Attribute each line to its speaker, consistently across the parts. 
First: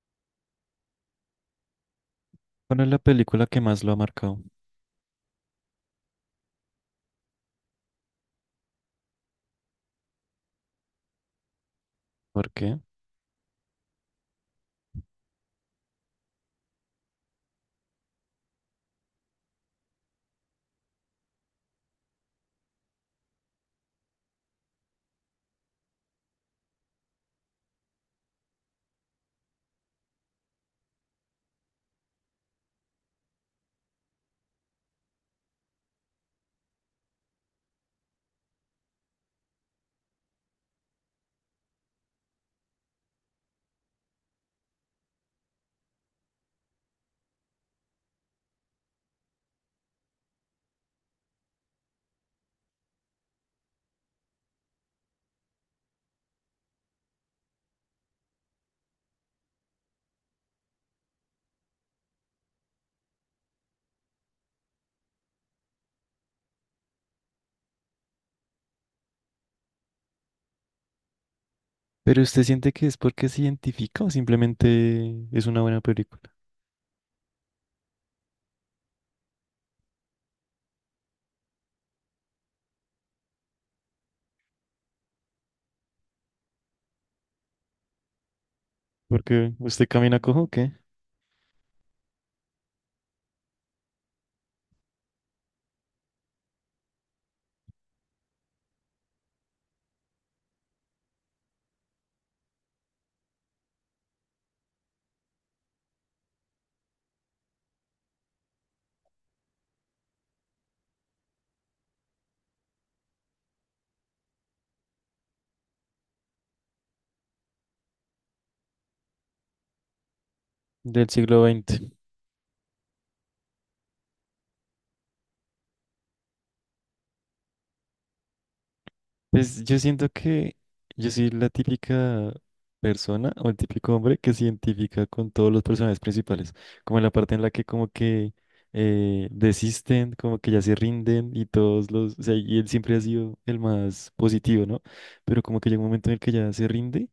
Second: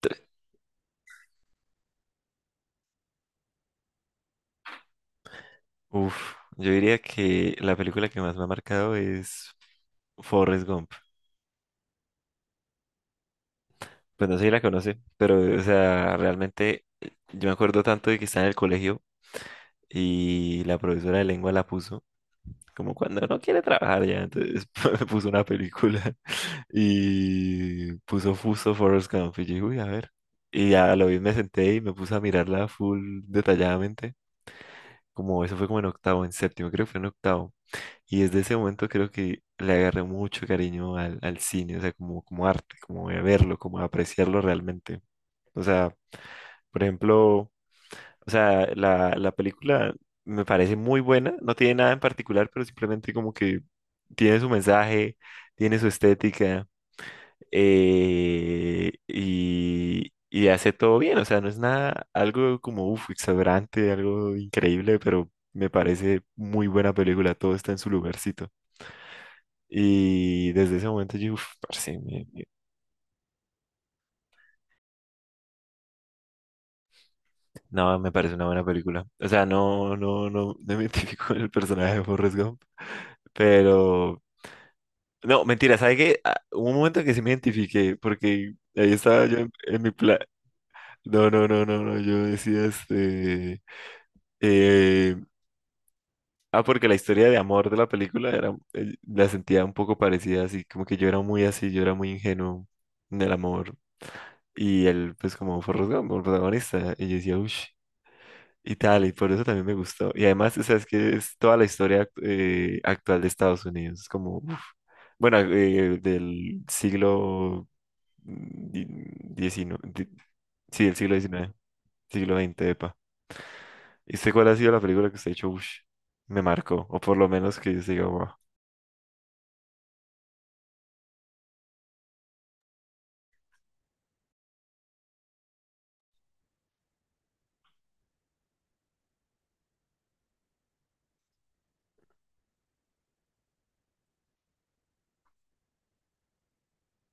Speaker 1: Tres.
Speaker 2: ¿Cuál es la película que más lo ha marcado?
Speaker 1: Uf, yo diría que la película que más me ha marcado es Forrest Gump.
Speaker 2: ¿Por qué?
Speaker 1: Pues no sé si la conoce, pero o sea, realmente yo me acuerdo tanto de que estaba en el colegio y la profesora de lengua la puso, como cuando no quiere trabajar ya, entonces me puso una película y puso Fuso Forrest Gump y yo dije, uy, a ver. Y ya lo vi, me senté y me puse a mirarla full detalladamente, como eso fue como en octavo, en séptimo, creo que fue en octavo. Y desde ese momento creo que le agarré mucho cariño al cine, o sea, como, como arte, como a verlo, como a apreciarlo realmente. O sea, por ejemplo, o sea, la película me parece muy buena, no tiene nada en particular, pero simplemente como que tiene su mensaje, tiene su estética, y hace todo bien, o sea, no es nada, algo como, uf, exagerante, algo increíble, pero me parece muy buena película, todo está en su lugarcito. Y desde ese momento yo, uff, parce,
Speaker 2: ¿Pero usted siente que es porque se identifica o simplemente es una buena película?
Speaker 1: no, me parece una buena película. O sea, no me identifico con el personaje de Forrest Gump, pero, no, mentira, ¿sabe qué? Ah, hubo un momento que sí me identifiqué, porque ahí estaba yo
Speaker 2: Porque
Speaker 1: en
Speaker 2: usted
Speaker 1: mi plan,
Speaker 2: camina cojo, ¿o qué?
Speaker 1: no, no, no, no, no, yo decía, eh, ah, porque la historia de amor de la película era, la sentía un poco parecida, así, como que yo era muy así, yo era muy ingenuo en el amor, y él, pues, como Forrest Gump, el protagonista, y yo decía, uff. Y tal, y por eso también me gustó. Y además, o sea, es que es toda la historia actual de Estados Unidos. Es como, uf. Bueno, del siglo diecinueve sí, del
Speaker 2: Del
Speaker 1: siglo
Speaker 2: siglo
Speaker 1: diecinueve
Speaker 2: XX.
Speaker 1: siglo veinte epa. ¿Y usted cuál ha sido la película que usted ha dicho, uff, me marcó? O por lo menos que yo diga, wow.
Speaker 2: Pues yo siento que yo soy la típica persona o el típico hombre que se identifica con todos los personajes principales, como en la parte en la que como que desisten, como que ya se rinden y todos los, o sea, y él siempre ha sido el más positivo, ¿no? Pero como que llega un momento en el que ya se rinde.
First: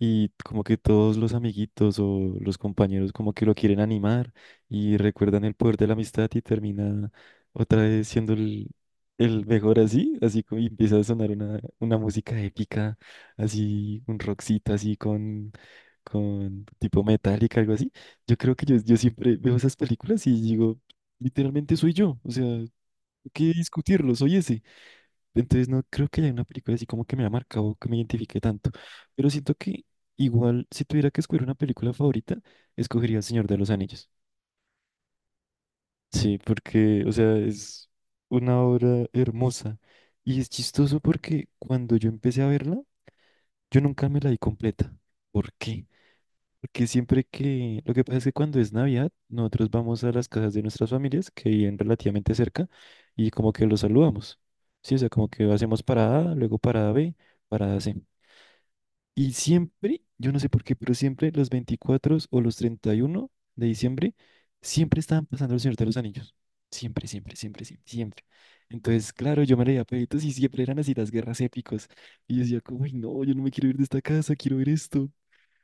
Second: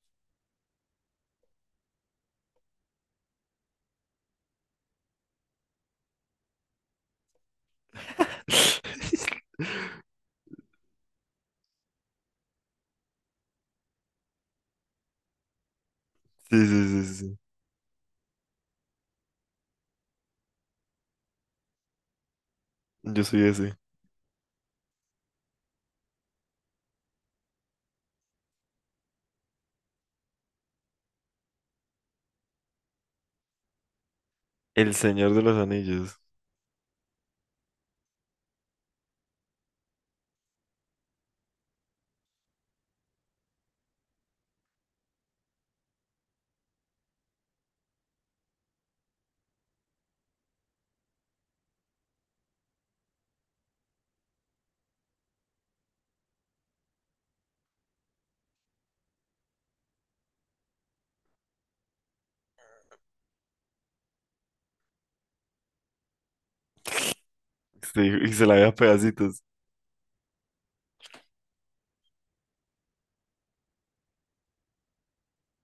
Speaker 2: Y como que todos los amiguitos o los compañeros como que lo quieren animar y recuerdan el poder de la amistad y termina otra vez siendo el
Speaker 1: Sí,
Speaker 2: mejor así, así como y empieza a sonar una música épica, así un rockcito así
Speaker 1: sí,
Speaker 2: con tipo
Speaker 1: sí, sí, sí.
Speaker 2: metálica, algo así. Yo creo que yo siempre veo esas películas y digo, literalmente soy yo, o sea, hay
Speaker 1: Yo soy
Speaker 2: que
Speaker 1: ese.
Speaker 2: discutirlo, soy ese. Entonces no creo que haya una película así como que me haya marcado, que me identifique tanto. Pero siento que igual si tuviera que escoger una película favorita, escogería El Señor de los Anillos.
Speaker 1: El Señor de los Anillos.
Speaker 2: Sí, porque, o sea, es una obra hermosa. Y es chistoso porque cuando yo empecé a verla, yo nunca me la di completa. ¿Por qué? Porque siempre que... Lo que pasa es que cuando es Navidad, nosotros vamos a las casas de nuestras familias, que viven relativamente cerca, y como que los saludamos. Sí, o sea, como que hacemos parada, luego parada B, parada C. Y siempre, yo no sé por qué, pero siempre los 24 o los 31 de diciembre, siempre estaban pasando el Señor de los Anillos. Siempre, siempre, siempre, siempre,
Speaker 1: Sí,
Speaker 2: siempre.
Speaker 1: y se la ve a
Speaker 2: Entonces,
Speaker 1: pedacitos.
Speaker 2: claro, yo me leía peditos y siempre eran así las guerras épicas. Y yo decía, como, "Ay, no, yo no me quiero ir de esta casa, quiero ver esto.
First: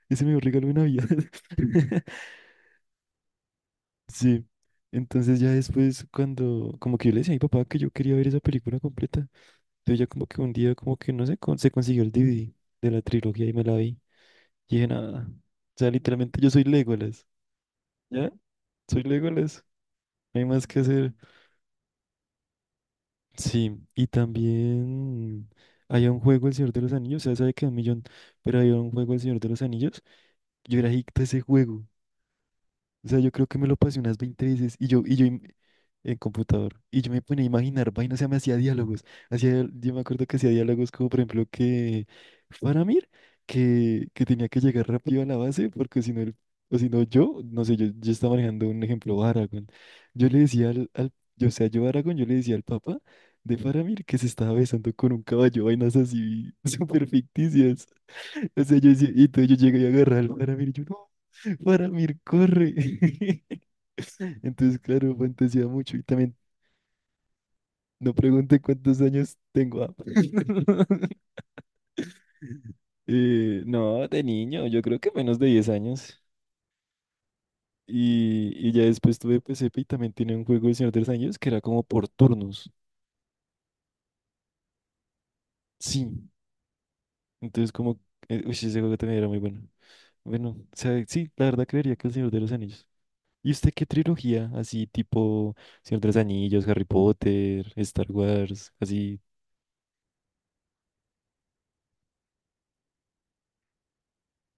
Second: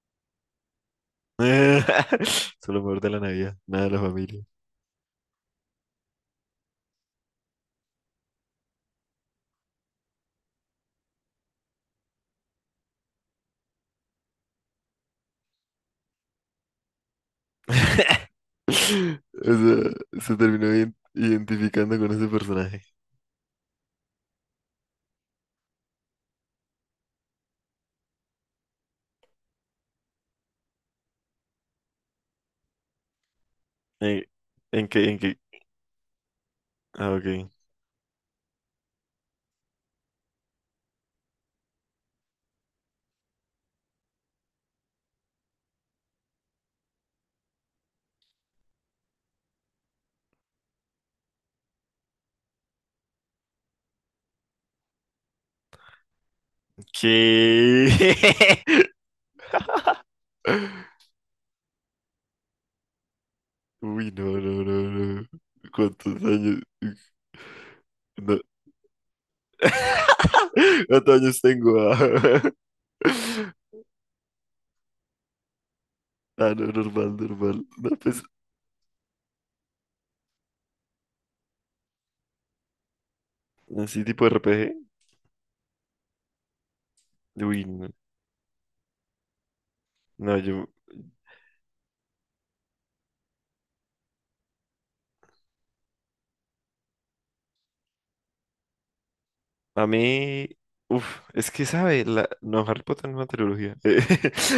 Speaker 2: Ese me regalo de Navidad."
Speaker 1: Solo mejor de la Navidad, nada de la familia.
Speaker 2: Sí. Entonces ya después cuando, como que yo le decía a mi papá que yo quería ver esa película completa. Entonces ya como que un día, como que no sé, se consiguió el DVD de la trilogía y me la vi. Y dije, nada. O sea, literalmente yo soy Legolas. ¿Ya? Soy
Speaker 1: O
Speaker 2: Legolas.
Speaker 1: sea, se
Speaker 2: No hay
Speaker 1: terminó
Speaker 2: más que hacer.
Speaker 1: identificando con ese personaje.
Speaker 2: Sí. Y también había un juego El Señor de los Anillos. O sea, sabe que un millón, pero había un juego El Señor de los Anillos. Yo era adicto a ese juego. O sea, yo creo que me lo pasé unas
Speaker 1: Eh,
Speaker 2: 20 veces
Speaker 1: ¿En qué? ¿En qué?
Speaker 2: en computador. Y
Speaker 1: Ah,
Speaker 2: yo me ponía a
Speaker 1: ok.
Speaker 2: imaginar vainas, o sea, me hacía diálogos. Hacía, yo me acuerdo que hacía diálogos como, por ejemplo, que Faramir, que tenía que llegar rápido a la base, porque si no, o si no yo, no sé, yo estaba manejando un ejemplo, Aragorn. Yo le decía yo, o sea, yo Aragorn, yo le decía al papá de Faramir que se estaba besando con un caballo, vainas así súper ficticias.
Speaker 1: ¿Qué?
Speaker 2: O sea, yo decía, y entonces yo llegué y agarré al Faramir y yo, no, Faramir, corre.
Speaker 1: Uy, no, no,
Speaker 2: Entonces,
Speaker 1: no,
Speaker 2: claro,
Speaker 1: no.
Speaker 2: fantasía mucho. Y
Speaker 1: ¿Cuántos
Speaker 2: también
Speaker 1: años?
Speaker 2: no
Speaker 1: No.
Speaker 2: pregunte cuántos años tengo. Ah.
Speaker 1: ¿Cuántos años tengo? Ah,
Speaker 2: No, de niño, yo creo que menos de 10 años.
Speaker 1: ah, no, normal, normal. No, pues,
Speaker 2: Y ya después tuve P C P y también tenía un juego de Señor de los Anillos que era como por turnos.
Speaker 1: así tipo RPG.
Speaker 2: Sí.
Speaker 1: Uy,
Speaker 2: Entonces,
Speaker 1: no.
Speaker 2: como. Uy, ese juego también era muy bueno.
Speaker 1: No,
Speaker 2: Bueno, o
Speaker 1: yo,
Speaker 2: sea, sí, la verdad creería que el Señor de los Anillos. ¿Y usted qué trilogía? Así tipo Señor de los Anillos, Harry Potter, Star Wars, así.
Speaker 1: a mí, uff, es que sabe, no, Harry Potter no es una trilogía.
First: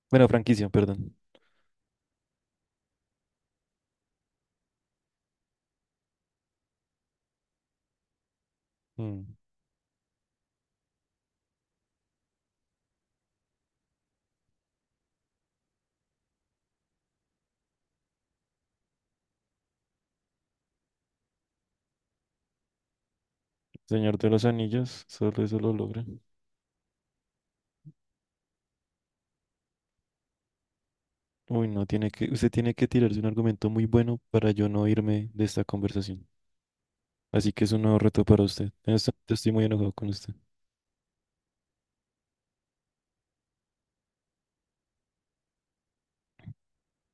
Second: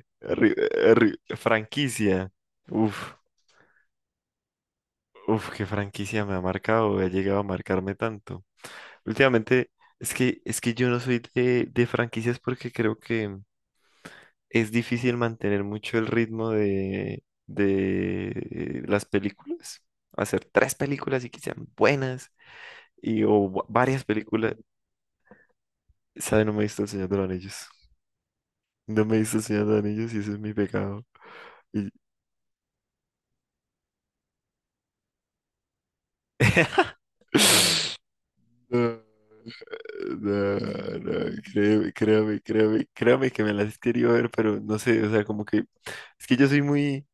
Speaker 2: Bueno, franquicia, perdón.
Speaker 1: Franquicia. Uff, uff, qué franquicia me ha marcado, ha llegado a marcarme tanto.
Speaker 2: Mm.
Speaker 1: Últimamente, es que yo no soy de franquicias porque creo que es difícil mantener mucho el ritmo de las películas. Hacer tres películas y que sean buenas, y varias
Speaker 2: Señor de los
Speaker 1: películas.
Speaker 2: Anillos, solo eso lo logra.
Speaker 1: Sabe, no me he visto El Señor de los Anillos. No me diste el Señor de los Anillos y ese es mi pecado.
Speaker 2: Uy, no,
Speaker 1: Y-
Speaker 2: tiene que, usted tiene que tirarse un argumento muy bueno para yo no irme de esta conversación. Así que es un nuevo reto para usted. En
Speaker 1: no,
Speaker 2: este momento estoy muy enojado con usted.
Speaker 1: no, no, créeme, créame que me las quería ver, pero no sé, o sea, como que es que yo soy muy,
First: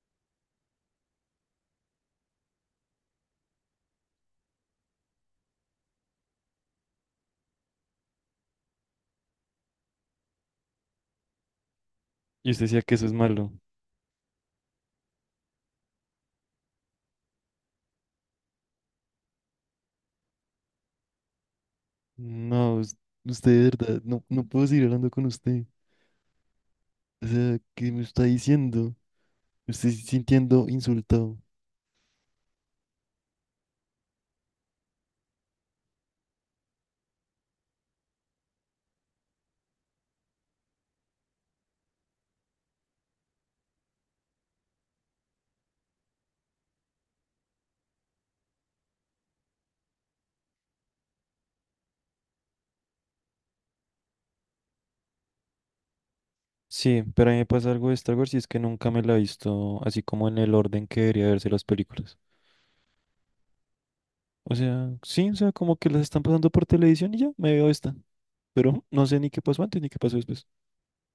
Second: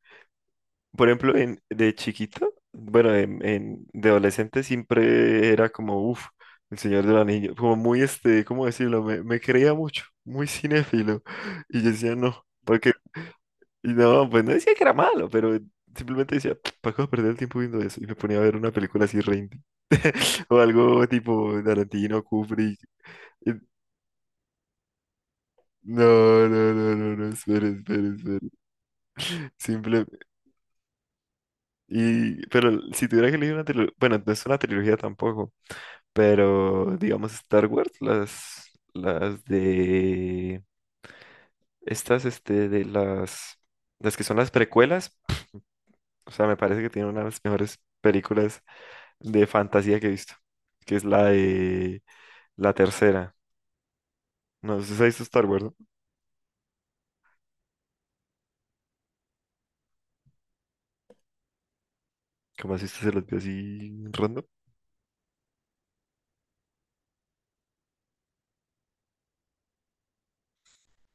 Speaker 1: por ejemplo, de chiquito, bueno, de adolescente siempre era como, uff, el Señor del Anillo, como muy, este, ¿cómo decirlo? Me creía mucho, muy cinéfilo, y yo decía, no,
Speaker 2: Y usted decía
Speaker 1: porque
Speaker 2: que eso es malo.
Speaker 1: y no, pues no decía que era malo, pero simplemente decía, ¿para qué voy a perder el tiempo viendo eso? Y me ponía a ver una película así re indie, o algo tipo Tarantino,
Speaker 2: No,
Speaker 1: Kubrick.
Speaker 2: us- usted
Speaker 1: Y-
Speaker 2: de verdad, no, no puedo seguir hablando con usted.
Speaker 1: no, no, no, no,
Speaker 2: O
Speaker 1: no,
Speaker 2: sea,
Speaker 1: espere,
Speaker 2: ¿qué me
Speaker 1: espere,
Speaker 2: está
Speaker 1: espere.
Speaker 2: diciendo? Me estoy
Speaker 1: Simple.
Speaker 2: sintiendo insultado.
Speaker 1: Y, pero si tuviera que elegir una trilogía, bueno, no es una trilogía tampoco, pero digamos Star Wars, las de, estas, este, de las que son las precuelas, o sea, me parece que tiene una de las mejores películas de fantasía que he visto, que es la de la tercera. No, ¿usted se ha visto Star Wars, no?
Speaker 2: Sí, pero a mí me pasa algo de Star Wars y es que nunca me la he visto así como en el orden que debería verse las películas.
Speaker 1: ¿Cómo así usted se las vio así random?
Speaker 2: O sea, sí, o sea, como que las están pasando por televisión y ya me veo esta. Pero no sé ni qué pasó antes ni qué pasó después.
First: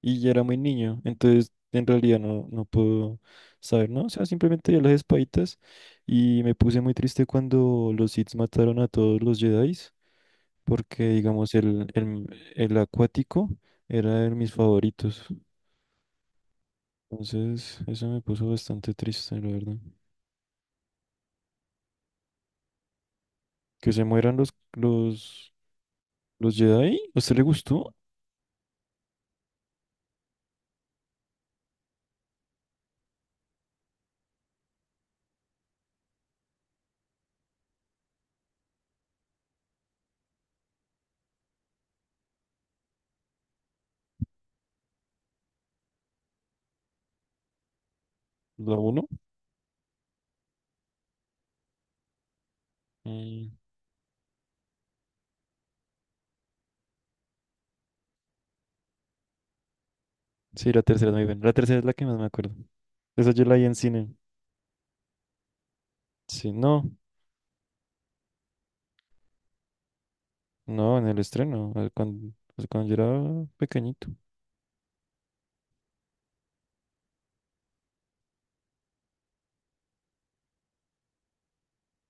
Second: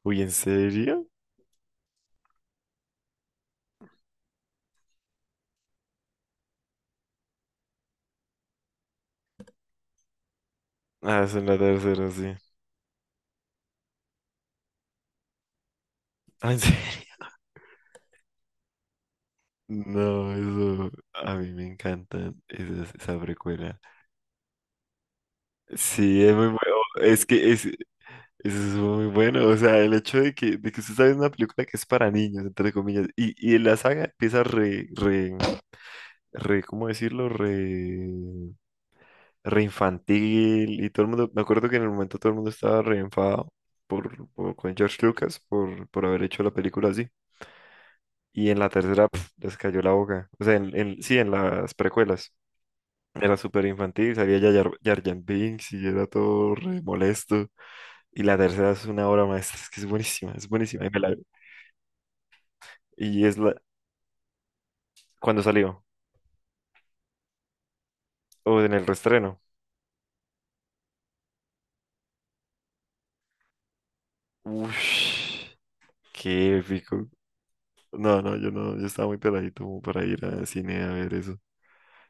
Speaker 2: Y
Speaker 1: Uy,
Speaker 2: ya
Speaker 1: ¿en
Speaker 2: era muy niño,
Speaker 1: serio?
Speaker 2: entonces en realidad no, no puedo saber, ¿no? O sea, simplemente ya las espaditas y me puse muy triste cuando los Sith mataron a todos los Jedi, porque
Speaker 1: Ah, es en
Speaker 2: digamos
Speaker 1: la tercera, sí.
Speaker 2: el acuático era de mis favoritos.
Speaker 1: Ah, ¿en serio?
Speaker 2: Entonces, eso me puso bastante triste, la verdad.
Speaker 1: No, eso a mí me encanta esa precuela.
Speaker 2: Que se mueran
Speaker 1: Sí, es muy bueno.
Speaker 2: los Jedi, ¿a
Speaker 1: Es
Speaker 2: usted le
Speaker 1: que es, eso
Speaker 2: gustó?
Speaker 1: es muy bueno. O sea, el hecho de de que usted sabe una película que es para niños, entre comillas, y la saga empieza ¿cómo decirlo? Re infantil y todo el mundo, me acuerdo que en el momento todo el mundo estaba re enfadado con George Lucas por haber hecho la película así. Y en la
Speaker 2: ¿La
Speaker 1: tercera
Speaker 2: uno?
Speaker 1: pf, les cayó la boca. O sea, sí, en las precuelas. Era
Speaker 2: Mm.
Speaker 1: súper infantil, salía ya Jar Binks y era todo re molesto. Y la tercera es una obra maestra, es que es buenísima, es
Speaker 2: Sí, la
Speaker 1: buenísima. Y, me
Speaker 2: tercera es
Speaker 1: la-
Speaker 2: muy buena. La tercera es la que más me acuerdo.
Speaker 1: y
Speaker 2: Esa
Speaker 1: es
Speaker 2: yo
Speaker 1: la...
Speaker 2: la vi en cine.
Speaker 1: cuando salió,
Speaker 2: Sí, no,
Speaker 1: o en el reestreno.
Speaker 2: no, en el estreno, cuando, pues, cuando yo era pequeñito.
Speaker 1: Ush, qué épico. No, no, yo no, yo estaba muy peladito como para ir al cine a ver eso.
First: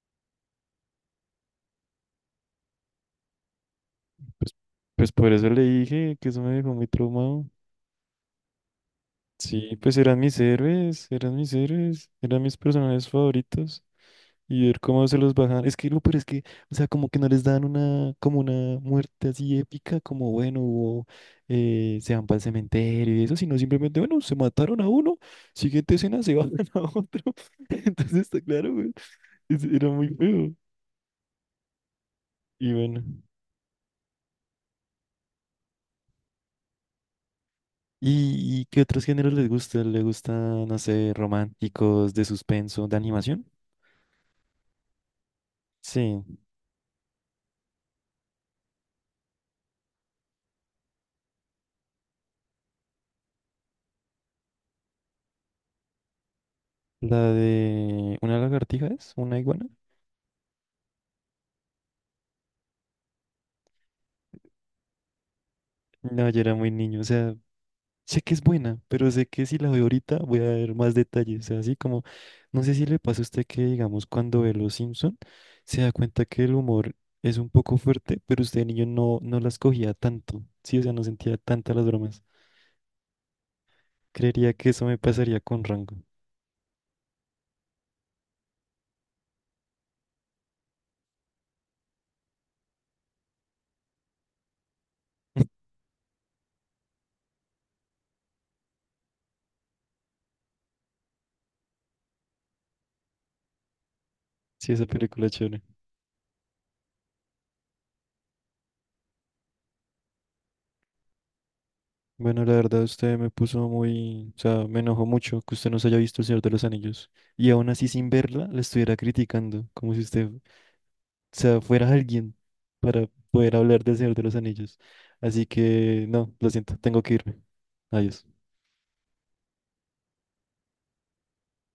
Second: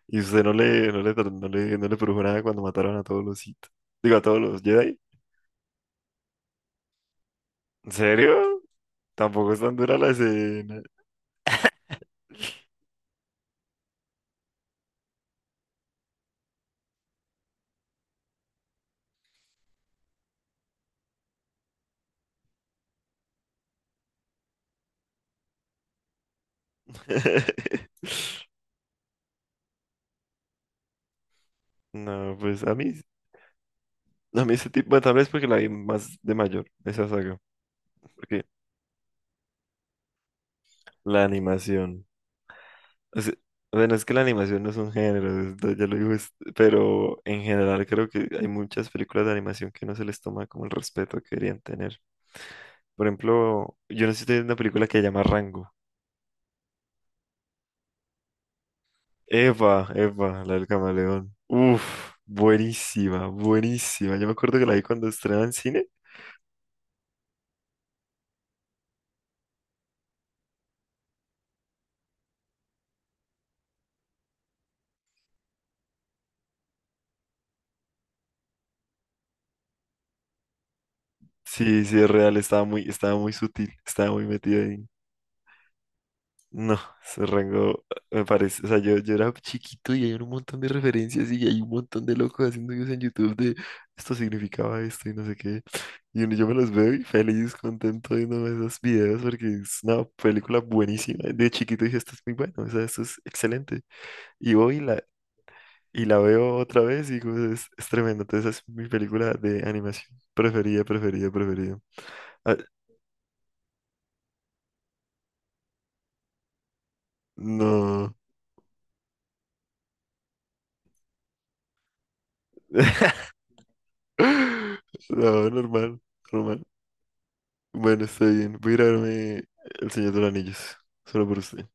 Speaker 1: Y usted no le, no le, tra- no le, no le produjo nada cuando mataron a todos los Sith. Digo, a todos
Speaker 2: Pues,
Speaker 1: los Jedi.
Speaker 2: pues por eso le dije que eso me dejó muy traumado.
Speaker 1: ¿En serio? Tampoco es tan
Speaker 2: Sí,
Speaker 1: dura
Speaker 2: pues
Speaker 1: la
Speaker 2: eran mis
Speaker 1: escena.
Speaker 2: héroes, eran mis héroes, eran mis personajes favoritos. Y ver cómo se los bajan. Es que lo pero es que, o sea, como que no les dan una, como una muerte así épica, como bueno, hubo, se van para el cementerio y eso, sino simplemente, bueno, se mataron a uno, siguiente escena se bajan a otro. Entonces está claro, güey. Era muy feo.
Speaker 1: No, pues
Speaker 2: Y bueno.
Speaker 1: a mí ese tipo, bueno, tal vez porque la vi más de mayor, esa saga. Porque
Speaker 2: Y qué otros géneros les gusta? ¿Le gustan, no sé,
Speaker 1: la animación,
Speaker 2: románticos, de suspenso, de
Speaker 1: o sea,
Speaker 2: animación?
Speaker 1: bueno, es que la animación no es un género, ya lo digo,
Speaker 2: Sí.
Speaker 1: es- pero en general creo que hay muchas películas de animación que no se les toma como el respeto que deberían tener. Por ejemplo, yo no sé si ustedes ven una película que se llama Rango.
Speaker 2: La de una lagartija es, una iguana.
Speaker 1: Eva, la del camaleón. Uf, buenísima, buenísima. Yo me acuerdo que la vi cuando estrenaba en cine.
Speaker 2: No, yo era muy niño, o sea. Sé que es buena, pero sé que si la veo ahorita voy a ver más detalles. O sea, así como, no sé si le pasa a usted que, digamos, cuando ve Los Simpson, se da cuenta que el humor es un poco fuerte, pero usted de niño no, no las cogía tanto. Sí, o sea, no sentía tantas las
Speaker 1: Sí, sí, es
Speaker 2: bromas.
Speaker 1: real, estaba muy sutil, estaba muy
Speaker 2: Creería
Speaker 1: metida
Speaker 2: que
Speaker 1: ahí.
Speaker 2: eso me pasaría con Rango.
Speaker 1: No, ese rango me parece. O sea, yo era chiquito y hay un montón de referencias y hay un montón de locos haciendo videos en YouTube de esto significaba esto y no sé qué. Yo me los veo y feliz, contento viendo esos videos porque es una película buenísima. De chiquito dije, esto es muy bueno, o sea, esto es excelente. Y
Speaker 2: Sí,
Speaker 1: hoy
Speaker 2: esa
Speaker 1: la
Speaker 2: película es chévere.
Speaker 1: Y la veo otra vez y digo, es tremendo. Entonces es mi película de animación preferida, preferida, preferida.
Speaker 2: Bueno, la
Speaker 1: Ah,
Speaker 2: verdad, usted me puso muy, o sea, me enojó mucho que usted no se haya visto El Señor de los Anillos. Y aún así, sin
Speaker 1: no.
Speaker 2: verla, la estuviera criticando, como si usted sea, fuera alguien para poder hablar del Señor de los Anillos. Así
Speaker 1: No, normal,
Speaker 2: que, no, lo
Speaker 1: normal.
Speaker 2: siento, tengo que irme.
Speaker 1: Bueno, está
Speaker 2: Adiós.
Speaker 1: bien. Voy a ir a verme El Señor de los Anillos. Solo por usted.